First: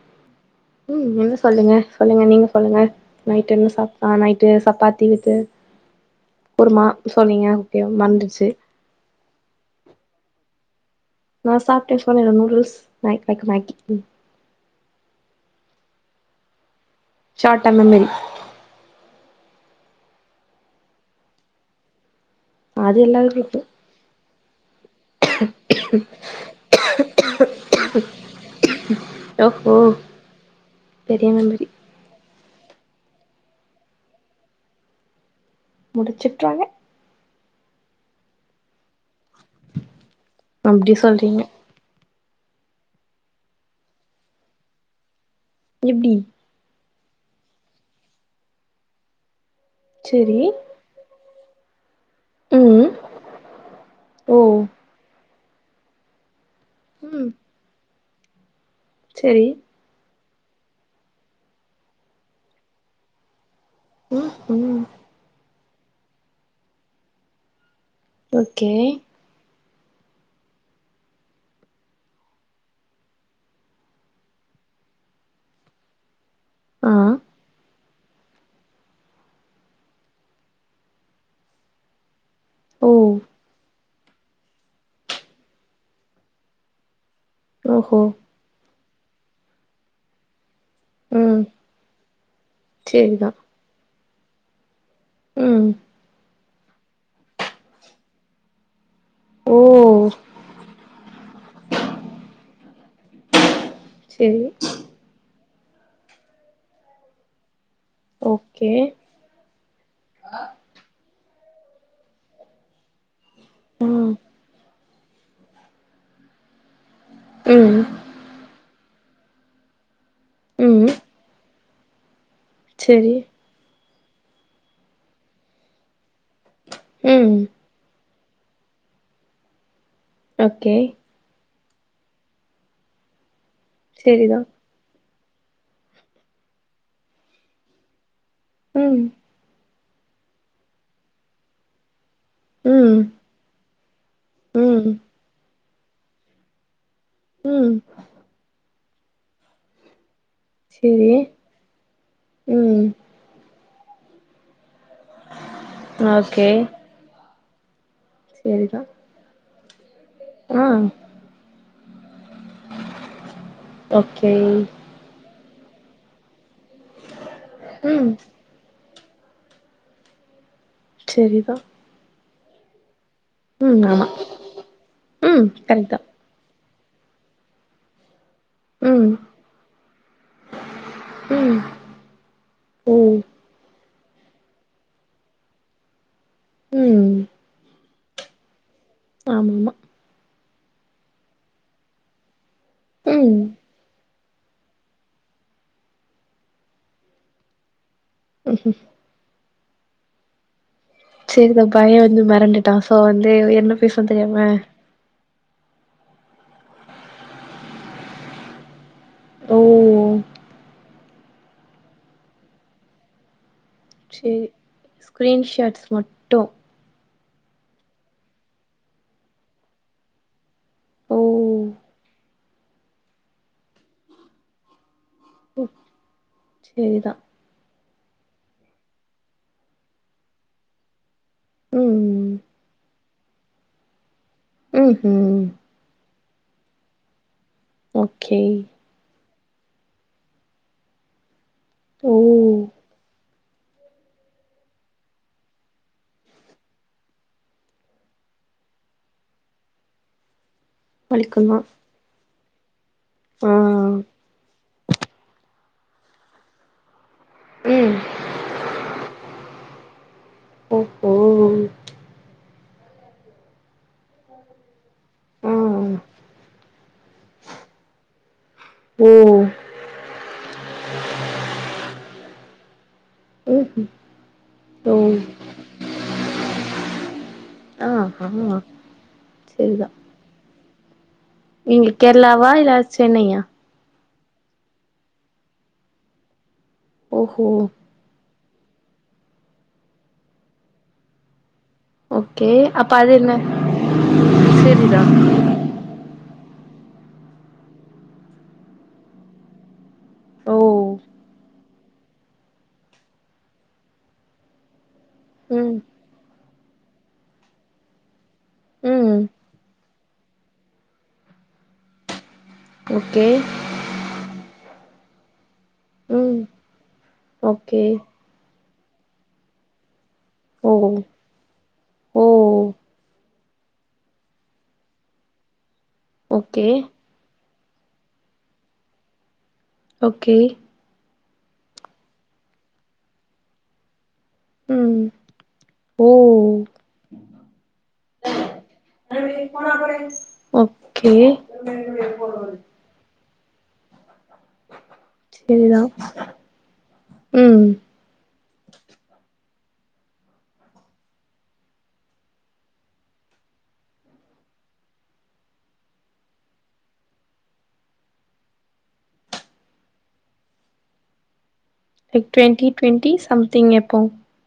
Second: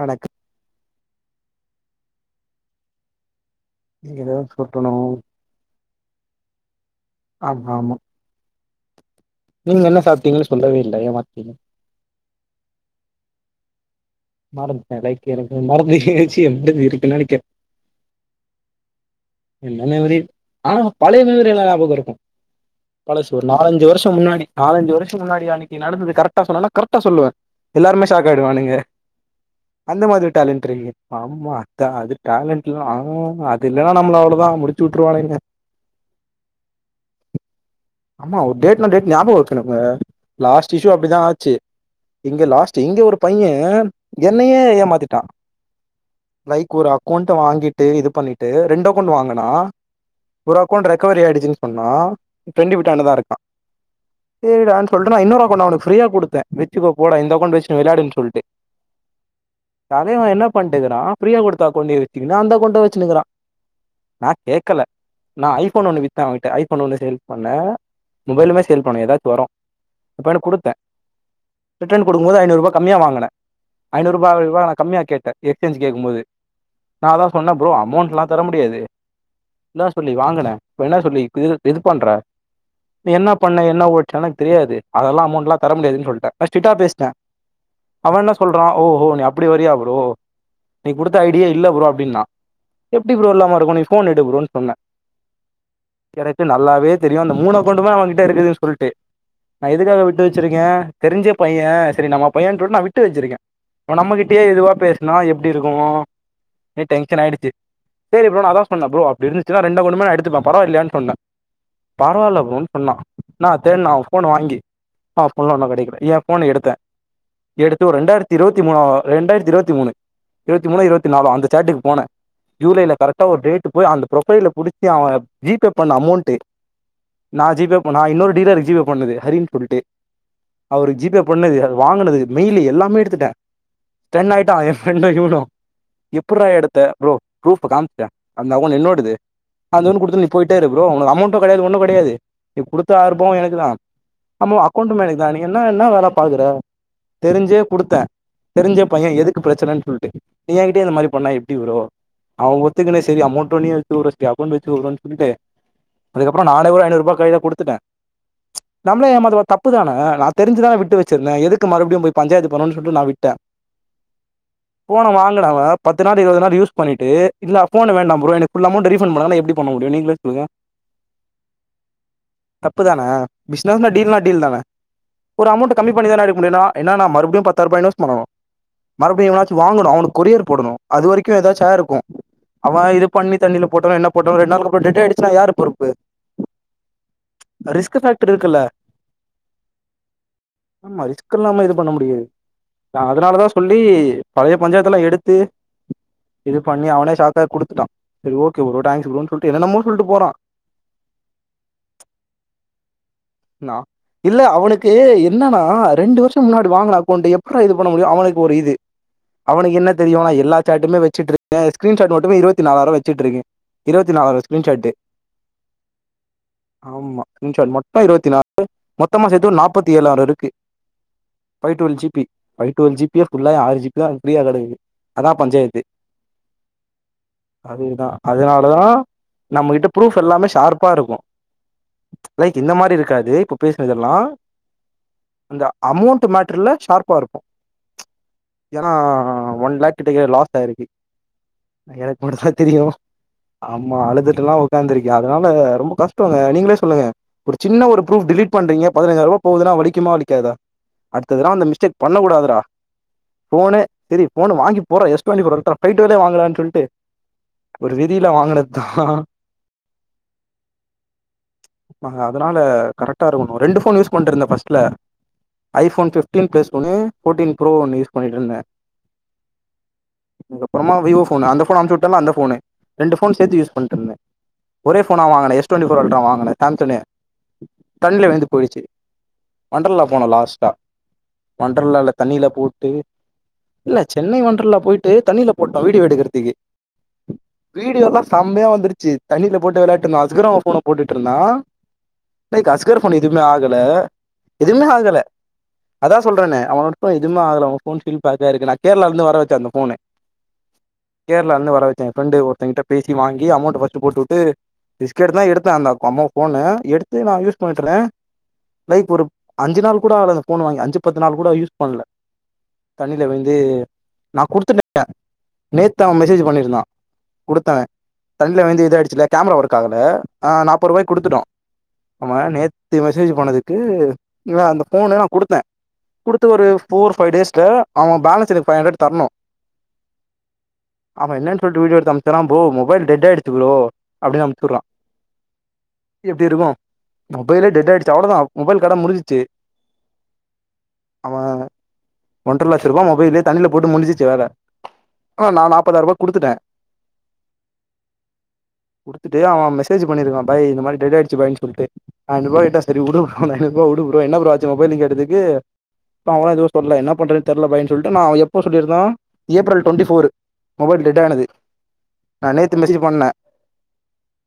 வணக்க ம் என்ன சொல்லுங்க சொல்லுங்க நீங்க சொல்லுங்க நைட் என்ன சாப் அ நீங்கதா நைட்டு சுட்டணு சப்பாத்தி வித்து குருமா சொன்னீங்க ஆமா ஓகே ஆமா மறந்துருச்சு நீங்க என்ன சாப்ட்டீங்கனு சொல்லவே இல்ல ஏ நா சாப்ட்டே சொன்னேனே நூடுல்ஸ் மே மேக் மேக்கி மறந்துட்டே லைக் எனக்கு மறந்துருச்சி அப்டிதா இருக்கு நனைக் ஷாட்டம் மெமரி என்ன மெமரி ஆனா பழைய மெமரில்லா ஞாபகோ இருக்கு அது பழசு எல்லாருக்கு ஒரு இருக்கு நாலஞ்சு வருஷ முன்னாடி நாலஞ்சு வருஷ முன்னாடி அன்னைக்கு நடந்து கரக்டா சொன்ன கரெக்டா சொல்லுவே எல்லாருமே ஷாக் ஆகிடுவானுங்க ஓஹோ அந்த மாதிரி ஒரு டேலண்ட் இருக்கு பெரிய ஆமா மெமரி தா அது டேலண்ட்லா அது இல்லைன்னா நம்மள அவ்வளோதா முடிச்சு விட்டுருவானுங்க முடிச்சுட்டுருவாங்க ஆமா ஒரு டேட் நா டேட் ஞாபகம் வக்கணுங்க லாஸ்ட் இஷ்யூ அப்டி அப்டிதா சொல்றீங்க ஆச்சு இங்க லாஸ்ட் இங்க ஒரு பைய என்னையே ஏமாத்திட்டா எப்டி லைக் ஒரு அக்கௌண்ட வாங்கிட்டு இது பண்ணிட்டு ரெண்டு அக்கௌண்ட் வாங்கனா செரி போன் ரெக்கவரி ஆயிடுச்சுன்னு சொன்னா ஃப்ரெண்டு ம் விட்டான்டா தா இருக்கா ஓ சேரிடான் சொல்றான் இன்னொரு அக்கவுண்ட் அவனுக்கு ஃப்ரீயா கு டுத்தே வச்சுக்கோ போடா ம் இந்த அக்கவுண்ட் வச்சு வெளெயாடுன்னு சொல்ட்டு செரி தலைவன் என்ன பண்ட்டுருக்கா ஃப்ரீயா குடுத்தா அக்கவுண்ட்டையு வச்சிகினு அந்த அக்கவுண்டையு வச்சுனுகிறா ம் நா ம் கேக்கல நா ஐஃபோன் ஒண்ணு வித்தே அவகிட்ட ஐஃபோன் ஒண்ணு சேல் பண்ணே மொபைலுமே ஓகே சேல் பண்ணு எதாச்சு வரு அப்பலு குடுத்தே ரிட்டன் குடுக்கும் போது ஐநூறு ரூபா கம்மியா வாங்கினே ஐநூறு ரூபா விட நா கம்மியா கேட்டே எக்ஸ்சேஞ் கேக்கும் போது ஆ நா அதா சொன்னே ப்ரோ அமௌண்ட்ல்லா தர முடியாது என்னா சொல்லி வாங்கின இப்ப என்ன சொல்லி இது பண்ற ஓ நீ என்ன பண்ண என்ன ஓடச்ச எனக்கு தெரியாது அதெல்லா அமௌண்ட்லா தர முடியாதுன்னு சொல்லிட்டே நா ஸ்டிட்டா பேசிட்டே ஓஹோ அவன் என்ன சொல்றா ஓஹோ நீ அப்டி வரியா ப்ரோ நீ குடுத்த ம் ஐடியா இல்ல ப்ரோ அப்படின்னான் எப்டி ப்ரோ சேரிதா இல்லாம இருக்கும் நீ ஃபோன் எடு ப்ரோன்னு சொன்னே ம் எனக்கு நல்லாவே தெரியு அந்த மூணு அகௌண்டுமே அவங்கிட்ட இருக்குதுன்னு சொல்ட்டு ஓ நா எதுக்காக விட்டு வச்சிருக்கே தெரிஞ்சே பைய சரி நம்ம பையன் சொல்லி நா விட்டு வச்சிருக்கே அவன் நம்மகிட்டேயே செரி இதுவா பேசு நா எப்டி இருக்குமோ டென்ஷன் ஆயிடுச்சு சேரி ப்ரோ நா அதா ஓகே சொன்னே ப்ரோ அ து இருந்துச்சுனா ரெண்டு அக்கௌண்டுமே நா எடுத்துப்பே பரவா இல்லயான்னு சொன்னே பரவாயில்ல ப்ரோனு சொன்னா நா தேட்னே அவன் ம் ஃபோன வாங்கி அ ஃபோன்ல ஒண்ண கிடைக்கல ஏ ஃபோன எடுத்தே ம் எடுத்து ரெண்டாயிரத்தி இருவத்தி மூனா ரெண்டாயிரத்தி இருவத்தி மூணு இருவத்தி மூணு ம் இருவ த்தி நாளு அந்த சேட்டுக்கு போனே ஜூலைல செரி கரெக்டா ஒரு டேட் போய் அந்த ப்ரொஃபைல பிடிச்சி அவன் ஜிபே பண்ண அமௌண்ட்டு ம் நா ஜிபே பண்ண இன்னொரு டீலரு ஜிபே பண்ணது ஹரின்னு சொல்லிட்டு ஓகே அவருக்கு ஜிபே பண்ணது வாங்குனது மெயில் எல்லாமே எடுத்துட்டே ஸ்டன் செரிதா ஆயிட்டான் ப்ரெண்டா இவனு எப்பறா எடுத்த ப்ரோ ப்ரூஃப் காமிஸ்டே அந்த அக்கௌண்டு ம் என்னோடுது அந்த ஒன்னு குடுத்துட்டு நீ போயிட்டே இரு ப்ரோ உங்களுக்கு அமௌண்ட்டு கெடையாது ஒண்ணு கெடையாது நீ குடுத்த ம் ஆறு பவுன் எனக்கு தா ஆமா ம் அக்கௌண்ட் எனக்கு தா நீங்க என்ன என்ன வேலை பாக்குற தெரிஞ்சே ம் குடுத்தே தெரிஞ்ச பைய எதுக்கு பிரச்சனன்னு சொல்ட்டு எங்க கிட்டயே இந்த மாரி செரி பண்ணா எப்டி ப்ரோ அவங்க ம் ஒத்துக்கன்னே சரி அமௌண்ட் ஒன்னி [unintelligible] ஒரு அகௌண்ட் வச்சு சொல்லிட்டு அதுக்கப்புறோ ஓகே நானே ஒரு ஐநூரூபா கைல குடுத்துட்ட சேரி தா ரொம்ப ஏமாத்துனா தப்பு தான நா தெரிஞ்சிதான விட்டு வச்சிருந்த எதுக்கு மறுபடியு போய் பஞ்சாயத்து போனன் சொல்ட்டு நா விட்ட ஓகே போன வாங்கினவ பத்து நாள் இருவது நாள் யூஸ் பண்ணிட்டு இல்ல அ போனு ம் வேண்டா ப்ரோ எனக்கு புல் அமோண்ட் ரீஃபன் பண்ணுங்கனா எப்டி பண்ணமுடியு நீங்களே சொல்லுங்க சேரிதா தப்பு தான ம் பிஸ்னஸ்னா ஆமா டீல்னா டீல் தான ம் ஒரு அமௌண்ட்ட கரெக்ட் கம்மி தா பண்ணி தான எடுக்க முடியு நா என்ன நா மறுபடியு பத்தாய்ரூபா இநன்ஸ் பண்ணணு ம் மறுபடியு எவனாச்சு வாங்கணு அவணு கொரியர் போடணு அது வரைக்கு ம் ஏதாச்சு ஆய்ருக்கு அவ ஓ இது பண்ணி தண்ணில போட்டானோ என்ன போட்டானோ ரெண்டு நாள்க்கு அப்றோ டெட் ஆய்டுச்சுனா யார் பொறுப்பு ம் ரிஸ்க்கு ஃபக்டர் இருக்குல்ல ஆமமா ஆமா ரிஸ்க் இல்லாம இது பண்ண முடியாது ம் அதனாலதா சொல்லி பழைய பஞ்சாயத்தலா எடுத்து இது பண்ணி அவனே சாக்காய் குடுத்துட்டா சரி ஓகே ப்ரோ டங்க்ஸ் ப்ரோன் சொல்ட்டு என்னன்னமோ சொல்ட்டு போறா சரிதா பைய வந்து மெறண்டுட்டா சோ வந்து என்ன பேசத் தெரியாம ஏ என்னனா ரெண்டு வருஷோ முன்னாடி வாங்குன அக்கௌண்ட எப்பிர்றா இது பண்ண முடியு அவனுக்கு ஒரு இது அவனுக்கு என்ன ஓ தெரியு நா எல்லா சாட்டுமே வச்சுட்ருக்க ஸ்கிரீன்ஷாட் மட்டுமே இருவத்தி நாலாயிரோ வச்சிட்டு இருக்க இருவத்தி நாலாயிறோ ஷ்க்ரீன்ஷாட்டு ஸ்க்ரீன்ஷார்ட்ஸ் மட்டு ஆமா ஸ்க்ரீன்ஷாட் மொத்தோ இருவத்தி நாலு மொத்தமா சேத்து ஒரு நாப்பத்தி ஏழ ஆறு இருக்கு ஓ by twelve G B by twelve ஜிபிய ஃபுல்லா ஆறு ஜி பி தா ஃப்ரீா கடக்கு அதா ஓ பஞ்சாயத்து சேரிதா அதேதா அதனாலதா நம்மகிட்ட ப்ரூஃப் எல்லாமே ஷார்ப்பா இருக்கு ம் லைக் இந்த மாரி இருக்காது இப்போ பேசினதெல்லா ம் ம் இந்த அமௌண்ட் மேட்டர்ல ஷார்பா இருக்கு ஓகே ஏனா ஒன் லேக் கிட்டக்க லாஸ் ஆய்ருக்கு ஓ எனக்கு மட்டு தா தெரியு ஆம்மா அழுதுட்டுல்லா உக்காந்துருக்க அதனால ரொம்ப கஷ்டோங்க நீங்களே சொல்லுங்க ஒரு சின்ன ஒரு ப்ரூப் டிலிட் பண்றீங்க பதினஞ்சாய்ரூபா போகுதுனா வலிக்குமா விலிக்காதா அடுத்த தடவ வலிக்குமா அந்த மிஸ்டேக் பண்ணக்கூடாதுடா ஆ போனே திரி போன வாங்கி போற எஸ் [unintelligible] வாங்கலான் சொல்ட்டு ஒரு ம் ரிதி ல்ல வாங்குனத்தா ஓஹோ ஆஹ அதனால கரெக்டா இருக்கணு ரெண்டு ஃபோன் யூஸ் பண்ட்டுருந்த பஸ்ட்ல ஆ ஐபோன் பிப்டீன் ப்ளஸ் பேனு போடீன் ப்ரோ ஒன்னு யூஸ் பண்ணிட்ருந்த ஓ அதுக்கப்புறமா விவோ போனு அந்த ஃபோன அம்ச்சு விட்டனா அந்த ஃபோனு ரெண்டு ஃபோன் சேத்து யூஸ் ம் பண்ணிட்டுருந்த ஓ ஒரே ஃபோனா வாங்குன எஸ் டுவெண்டி போர் அல்டரா வாங்குன சாம்சனு ஆ தண்ணில விழ்ந்து ஆ போயிடுச்சி சேரிதா வண்டரல்லா போன லாஸ்டா நீங்க வண்டர்லால தண்ணில கேரளாவா இல்ல போட்டு சென்னையா இல்ல சென்னை ஒன்டர்ல்லா போய்ட்டு தண்ணில போட்டோ வீடியோ எடுக்குறதுக்கு ஓஹோ வீடியோ எல்லா செம்யா வந்துருச்சு தண்ணியில போட்டு விளையாட்டு இருந்தோ அஸ்குரம போன போட்டுட்டு இருந்தா ஓகே [unintelligible] அப்ப அஸ்கர் அது போனு என்ன எதுவுமே ஆகல எதுவுமே சேரிதா ஆகல அதா சொல்றனே அவனோட போன் எதுமே ஆகல அவ போன்பில் பாக்க இருக்கு நான் கேரளால இருந்து வர வச்ச அந்த போனு ஓ கேரளா இருந்து வர வச்சே என் ஃப்ரெண்டு ஒருத்த கிட்ட பேசி வாங்கி அமௌண்ட் போட்டு விட்டு பிஸ்கெட்தா எடுத்த ம் அவன் போன எடுத்து நான் யூஸ் பண்ணிட்டுருந்த லைக் ம் ஒரு அஞ்சு நாள் கூட ஆகலை அந்த பேன் வாங்கி அஞ்சுபத்து நாள் கூட யூஸ் பண்ல தண்ணில ஓகே விலுந்து நா குடுத்துட்ட நேத்துதா அவ ம் மெசேஜ் பண்ணிருந்தா குடுத்த ஓகே தண்ணில விழுந்து இத ஆயிடுச்சுல கேமரா ஒர்க் ஆகல ஆ ஓ நாப்பது ரூபாய்கு குடுத்துட்டோ ஆமா ஓ நேத்து மெசேஜ் பண்ணதுக்கு இவ அந்த போன நா குடுத்தே குடுத்து ஓகே ஒரு போர் பைவ் டேஸ்ல அவ பேலன்ஸ் எனக்கு பைவ் ஹண்ட்ரெட் தரணு ஓக்கே அவ என்னனு சொல்லிட்டு வீடியோ எடுத்து அனுப்புனனோ ப்ரோ மொபைல் டெட் ஆயிருச்சி ப்ரோ அப்பிடி சுடுரா ம் ஓ எப்படி இருக்கு மொபைலே டெட் ஆயிடுச்சு அவளோதா மொபைல் கத முடிஞ்சிருச்சு ஓக்கே [unintelligible] ஒன்றரை லட்ச ரூபா மொபைலு தண்ணில போட்டு முடிஞ்சுச்சு வேல ஆ நா கேக்குதா நாப்பதாயிரூபா குடுத்துட்டே ம் து அவ மெசேஜ் பண்ணிருக்கா பாய் இந்த மாதிரி டெட் ஆயிடுச்சு பாய் சொல்லிட்டு ஐநூறு ரூபா கிட்டா சரி உடு ப்ரோ என்ன ப்ரோ ஆச்சு மொபைல்க்குன்னு கேட்டதுக்கு அவல்லா எதுவு சொல்லல்ல என்ன பண்றன்னு தெரல பாய்ன்னு சொல்லிட்டு நா அவ எப்போ சொல்லி இருந்தா April twenty four mobile dead ஆனது லைக் டுவெண்டி நேத்து மெசேஜ் டுவெண்டி பண்ணே சம்திங் எப்போ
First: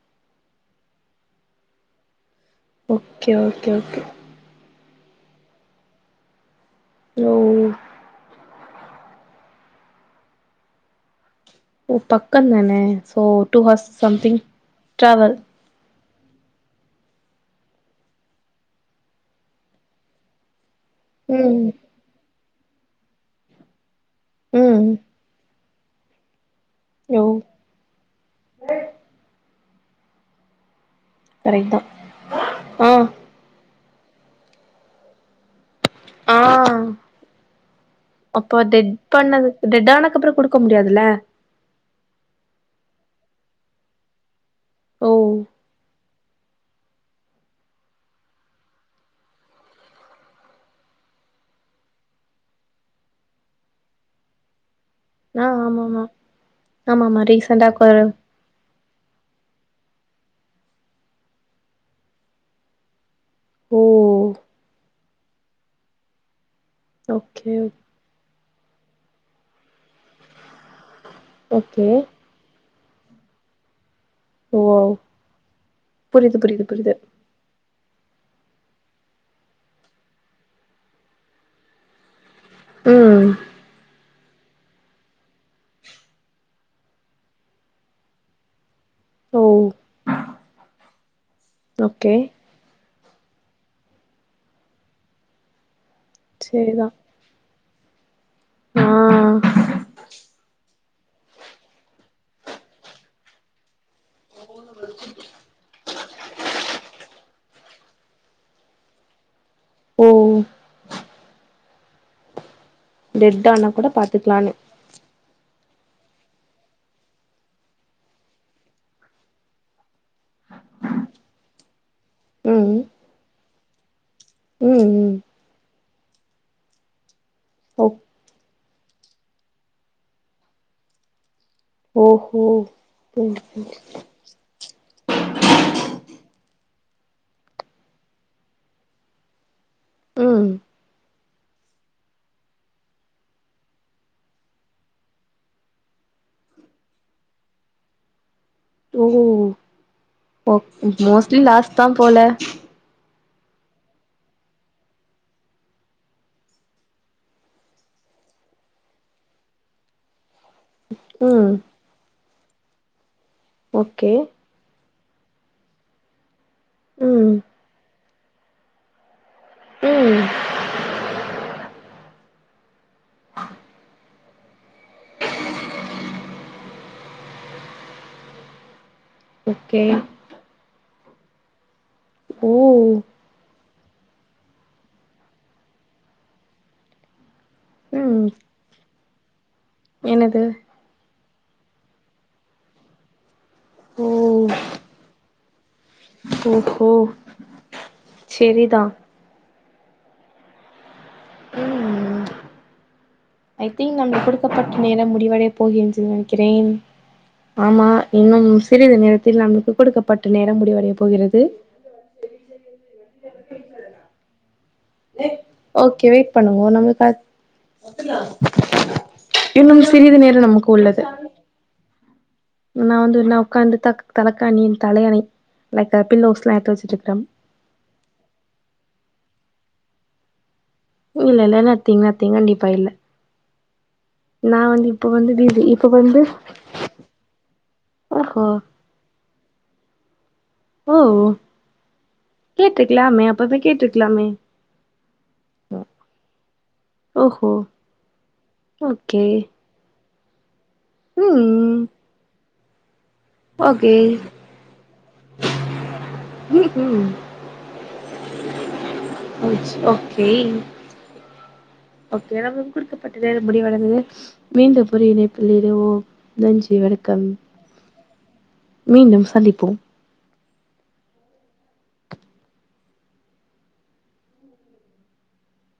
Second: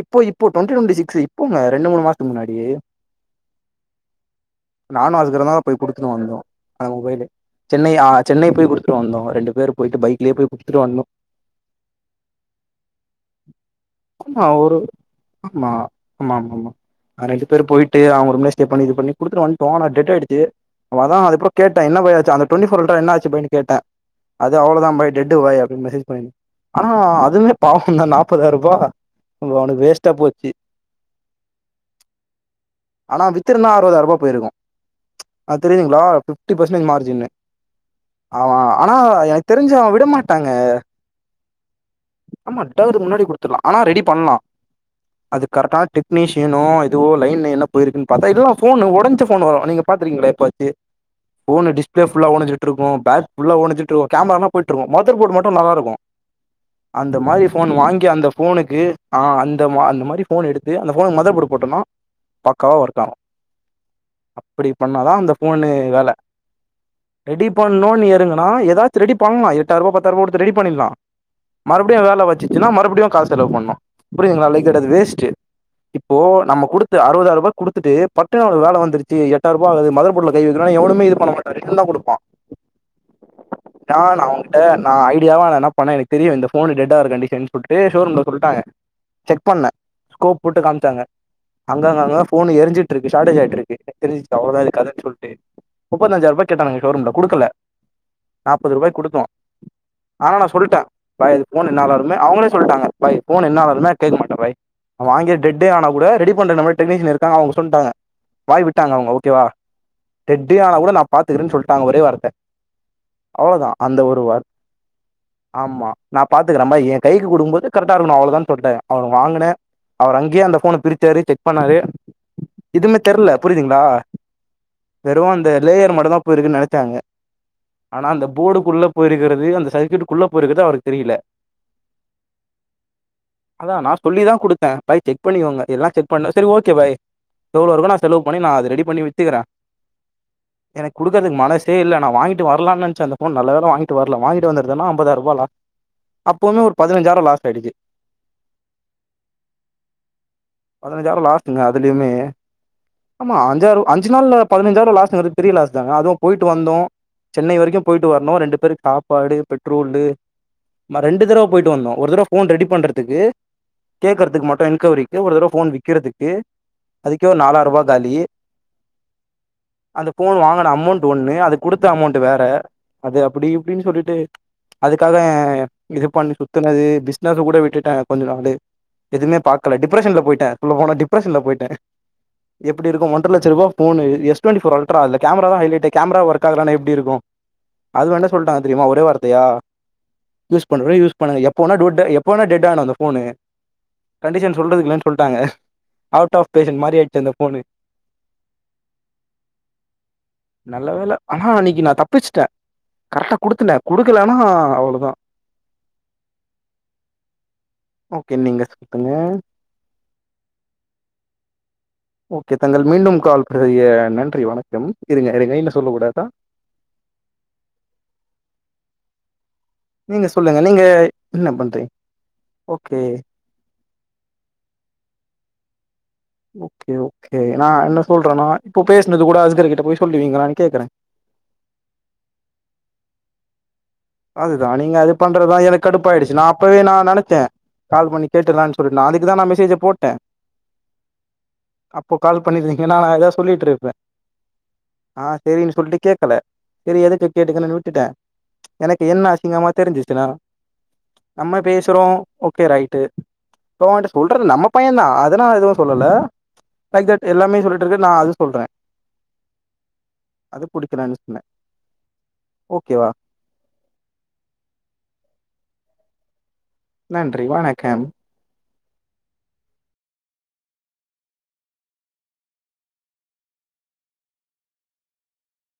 இப்போ இப்போ டுவண்டி டுவெண்டி சிக்ஸ் இப்பங்க ரெண்டு மூணு மாசத்து முன்னாடி ஓக்கே ஓக்கே ஓக்கே நானு அதுக்கிறந்த போய் குடுத்துட்டு வந்தோ அந்த மொபைல ஓ சென்னை ஆ சென்னை போய் குடுத்துட்டு வந்தோ ரெண்டு பேரு போயிட்டு பைக்லியே போய் குடுத்துட்டு வந்தோ ஓ பக்கந்தானே so two hours something travel மா ஆமா ஆமா ஆமா ஆ நான் ரெண்டு பேரும் போயிட்டு அவங்க ரூம்லேயே ஸ்டே பண்ணி இது பண்ணி குடுத்துட்டு வந்துட்டோம் ஆ டேட்டு ஆயிருச்சி அவதா அதுக்கு அப்பறோ ம் கேட்ட என்ன பாய் ஆச்சி அந்த டுவெண்டி போர்ல என்ன பாய் ஆச்சுன்னு கேட்டே அது ம் அவ்வளோதா பாய் டெட்டு பாய் அப்படின்னு மெசேஜ் பண்ணுருந்தா ஆனா ஓ அதுமே பாவம் தா நா முப்பதாயிரூபா அவனுக்கு வேஸ்ட்டா போச்சு கரெக்ட் தா ஆ நா வித்து இருந்த அறுபதாயிரூபா போயிருக்கு ம்ச் அது தெரியுதுங்களா ஆ பீப்டீ பெர்ஸண்டேஜ் மார்ஜின்னு அவ அப்போ டெட் ஆனா பண்ணது எனக்கு தெரிஞ்சு அவ டெட் ஆனக்கப்புறோ விடமாட்டாங்க குடுக்க முடியாதுல்ல ஆமா டெர்க்கு முன்னாடி கொடுத்துலா ஆனா ரெடி பண்ணலா ஓ அது கரெக்டான டிப் டெக்னீஷயனோ இதுவோ லைன் லைன்ல போயிருக்குன்னு பாத்தா எல்லா போன் ஒடஞ்ச போன் வரும் நீங்க பாத்து இருக்கீங்களா எப்பயிச்சு போன் டிஸ்பிலே புல்லா ஒடிஞ்சிட்டு இருக்கும் பேக் புல்லா ஒடிஞ்ட்டு இருக்கு கேமரா எல்லா போய்ட்டு இருக்கு மதர் போர்டு ஆ மட்டு நல்லா ஆமா இருக்கு ஆமா ஆமா அந்த ஆமா மாதிரி ரீசண்டா போன் கொ வாங்கி அந்த போனுக்கு அந்த அந்த மாதிரி போன் எடுத்து அந்த போனுக்கு மதர் போர்டு போட்டுடனா பக்காவா ஒர்க் ஆகு ஓ அப்படி பண்ணாதா அந்த போன்னு வேல ரெடி ஓகே பண்ணணும்னு இறங்கன்னா ஏதாச்சு ரெடி பண்ணலா எட்டாயிரமோ பத்தாயிரமோ குடுத்து ரெடி பண்ணிடலா ஓகே மறுபடியு வேல வச்சுச்சுன்னா மறுபடியு காசு செலவு பண்ணு புரியுதுங்களா ஓ லைக் தட் அது வேஸ்ட்டு இப்போ புரியுது புரியுது நம்ம புரியுது கொடுத்து அறுபதாயிர ரூபா குடுத்துட்டு பட்டுன்னு ஒரு வேல வந்துருச்சி எட்டார்ரபா ஆகாது மதர் போர்ட்ல கை வைகுனுனா எவனுமே இதுப் பண்ண மாட்டா ரிட்டன்தா குடுப்பா ம் டான் அவங்கிட் ட்ட நா ஐடியாவா நா என்னாப் பண்ணே எனக் தெரியு இந்த ஃபோனு டெட் ஆகற கண்டிஷன் சொல்ட்டு ஷோரூம்ல சொல்ட்டாங்க ஓ செக் பண்ணே ஸ்கோப் போட்டு காம்ச்சாங்க அங்க ஓகே நாங்க ஃபோன் எரிஞ்சிட் ட்ருக்கு ஷாட்டேஜ் ஆயிட்ருக்கு எனக்கு தெரிஞ்சிச்சி அவ்ளோதா இதுக் கதன் சொல்ட்டு முப்பத்தஞ்சாயிர்பா கேட்டானுங்க சரிதா ஷோரூம்ல குடுக்கல ஆ நாப்பதுருபாய்க் குடுத்தோ ஆனா நா சொல்ட்டே பாய் இந்த ஃபோன் என்னா வருமே அவுங்களேச் சொல்ட்டாங்க பாய் ஃபோன் என்னா வருமே கேக்க மாட்டே பாய் வாங்கியேட் டெட்டே ஆனா கூட ரெடி பண்ற நம் கிட்ட டெக்னிசியன் இருக்காங்க அவுங்க சொன்ட்டாங்க வாய் விட்டாங்க அவுங்க ஓகே வா ஓ டெட்டேயான கூட நாப் பாத்துகறேன் சொல்ட்டாங்க ஒரே வார்த்த டெட் அவளதா ஆனா கூட அந்த ஒரு வார்த் பாத்துக்கலான்னு ஆம்மா நாப் பாத்துக்கறம்பா எங் கைக் கு குடுக்கும் போது கர்ட்டா இருக்கனு அவளதான் சொல்ட்டே அவன வாங்கனே அவர் அங்கியே அந்த ஃபோன பிரிச்சாரு செக் பண்ணாரு ம் இதுமே தெர்ல புரியுதுங்ளா ம் ம் வெறு அந்த லேயர் மட்டுந்தா போயிருக்குன் நெனச்சாங்க ஓ ஆனா அந்தப் போர்டுக்குள்ள போயிருக்கிறது அந்த சர்க்யூட்டுக்குள்ள போயிருக்கிறது அவருக்கு தெரியில ஓஹோ புரியுது. அதா நா சொல்லிதா குடுத்தே பாய் செக் பண்ணிகோங்க எல்லா செக் பண்ணே செரி ஓகே பாய் எவ்ளோ இருக்கு நா செலவு பண்ணி நா அத ரெடி பண்ணி வித்துகுறே ம் எனக் குடுக்கறதுக் மனசே இல்ல நா வாங்கிட்டு வர்லான் நென்ச்சே அந்த ஃபோன் நல்ல வேல வாங்கிட்டு வர்ல வாங்கிட்டு வந்தனா அம்பதாயிர்பா லா அப்பவுமே ஒரு பதினஞ்சாயிர லாஸ் ஆயிடுச்சி ஓ ஓ பதினஞ்சாயிர மோஸ்ட்லி லாஸ்ங்க லாஸ் தா அதுலியுமே போல ஆமா அஞ்சாறு அஞ்சு நாள்ல பதினஞ்சாயிர லாஸ்ங்கறது பெரிய லாஸ் தான அதுவு போய்ட்டு வந்தோ சென்னை வரைக்கும் போயிட்டு வர்ணு ரெண்டு பேருக் சாப்பாடு பெட்ரோலு ம ரெண்டு ம் தரவப் போயிட்டு வந்தோ ஒரு தரவ ஃபோன் ரெடி பண்றதுக்கு ஓகே கேக்கறதுக்கு மட்டு என்கோரி கு ஒரு தரவ ஃபோன் விக்கிறதுக்கு அதுக்கே ம் ஒரு நாலாயிரபா காலி அந்த ம் ஃபோன் வாங்கன அமௌண்ட் ஒன்னு அதுப் குடுத்த அமௌண்ட்டு வேற அது அப்டி இப்டின் சொல்லிட்டு அதுக்காக இதுப் பண்ணி சுத் துனது பிஸ்னஸ கூட விட்டுட்டே கொஞ்ச நாளு எதுவுமே பாக்கல ஓகே டிப்ரஷன்ல போயிட்டே உள்ள போனா டிப்ரஷன்ல போய்ட்டே ஓ எப்டி இருக்கு ஒன்ற லட்சருபா phone S twenty four ultra அதல கேமராதா ஹலைட்டே கேமரா ஒர்க் ஆகலனா எப்டி இருக்கு அது ம் வேண்டா சொல்ட்டாங்க தெரியுமா ஒரே வார்த்தையா என்னது கொண்டு போய் யூஸ் பண்ணுங்க எப்ப வேணா டூட்டே எப்ப வேணா டெட் ஆகனு அந்த ஃபோனு ஓ கண்டிஷன் சொல்றதுக் கில்லன் சொல்ட்டாங்க அவுட் ஆஃப் பேஷன் ஓஹோ மாரி ஆயிட்ச்சு அந்த ஃபோனு செரிதா நல்ல வேல ஆனா அன்னைக்கு நா ம் தப்பிச்ட்டே கர்ட்டா குடுத்தலே குடுக்கலனா அவ்ளதா போ என்று நெனைக்கிறேன் ஆமா ஓகே இன்னும் நீங்க சிறிது சொல்லுங்க நேரத்தில் நமக்கு கொடுக்கப்பட் ட்ட நேரம் முடிவடையப் போகிறது ஓகே தங்கள் மீண்டும் கால்ப் பிறய்ய நன்றி வணக்கம் இருங்க இருங்க என்ன சொல்ல கூடாதா ஓ நமக்காது இன்னும் சிறிது நேரம் நமக்கு உள்ளது என்னப் பண்றிங் நா வந்து நா உக்காந்துத் தக் தலக்கானியின் தலையணை லைக்க பில்லோஸ் ஓகே ஓகே நா என்ன சொல்றனா இப்போ பேச்னது கூட அஸ்கர்கிட்ட போய் சொல்லுவிங்களானு கேக்கறே இல்ல இல்ல நத்தீங் நத்தீங் கண்டிப்பா இல்ல நா அதுதா வந்து நீங்க இப்ப அதுப் வந்து பண்றதா பிஸி எனக் இப்ப வந்து கடுப்பாயிடுச்சு நா அப்பவே நா நெனச்சே கால்ப் பண்ணி ஓஹோ கேட்டுல்லான்ச் பொரு நாளைக்குதா நா மெசேஜை போட்டே ஓ அப்போ கால் பண்ணிருந்தீங்கன்னா நா கேட்டுருக்கலாமே ஏதாவது அப்பவே சொல்லிட்டு இருப்பே கேட்டுருக்கலாமே ஆ செரினு சொல்லி கேகல செரி எதுக்கு ஓஹோ கேட்டுக்கன்னு விட்டுட்டே எனக்கு என்ன ஓகே அசிங்கமா தெரிஞ்சிச்சுன்னா நம்ம ம் பேசுறோ ஓகே ரைட்டு இப்ப ஓகே உண்ட்ட சொல்ற நம்ம பையன் தா அதுனால எதுவு சொல்லல ம்ஹும் லைக் தட் எல்லாமே சொல்லிட்டு இருக்கு நா அது சொல்றே இட்ஸ் ஓகே இப்ப நா என்ன சொன்னே ஓகே நமக்கு குடுக்கப்பட்ட நேரம் முடிவுவடைந்தது மீண்டும் புது இணைப்பில் இணைவோம் நன்றி வணக் நன்றி வணக்கம் மீண்டும் சந்திப்போம்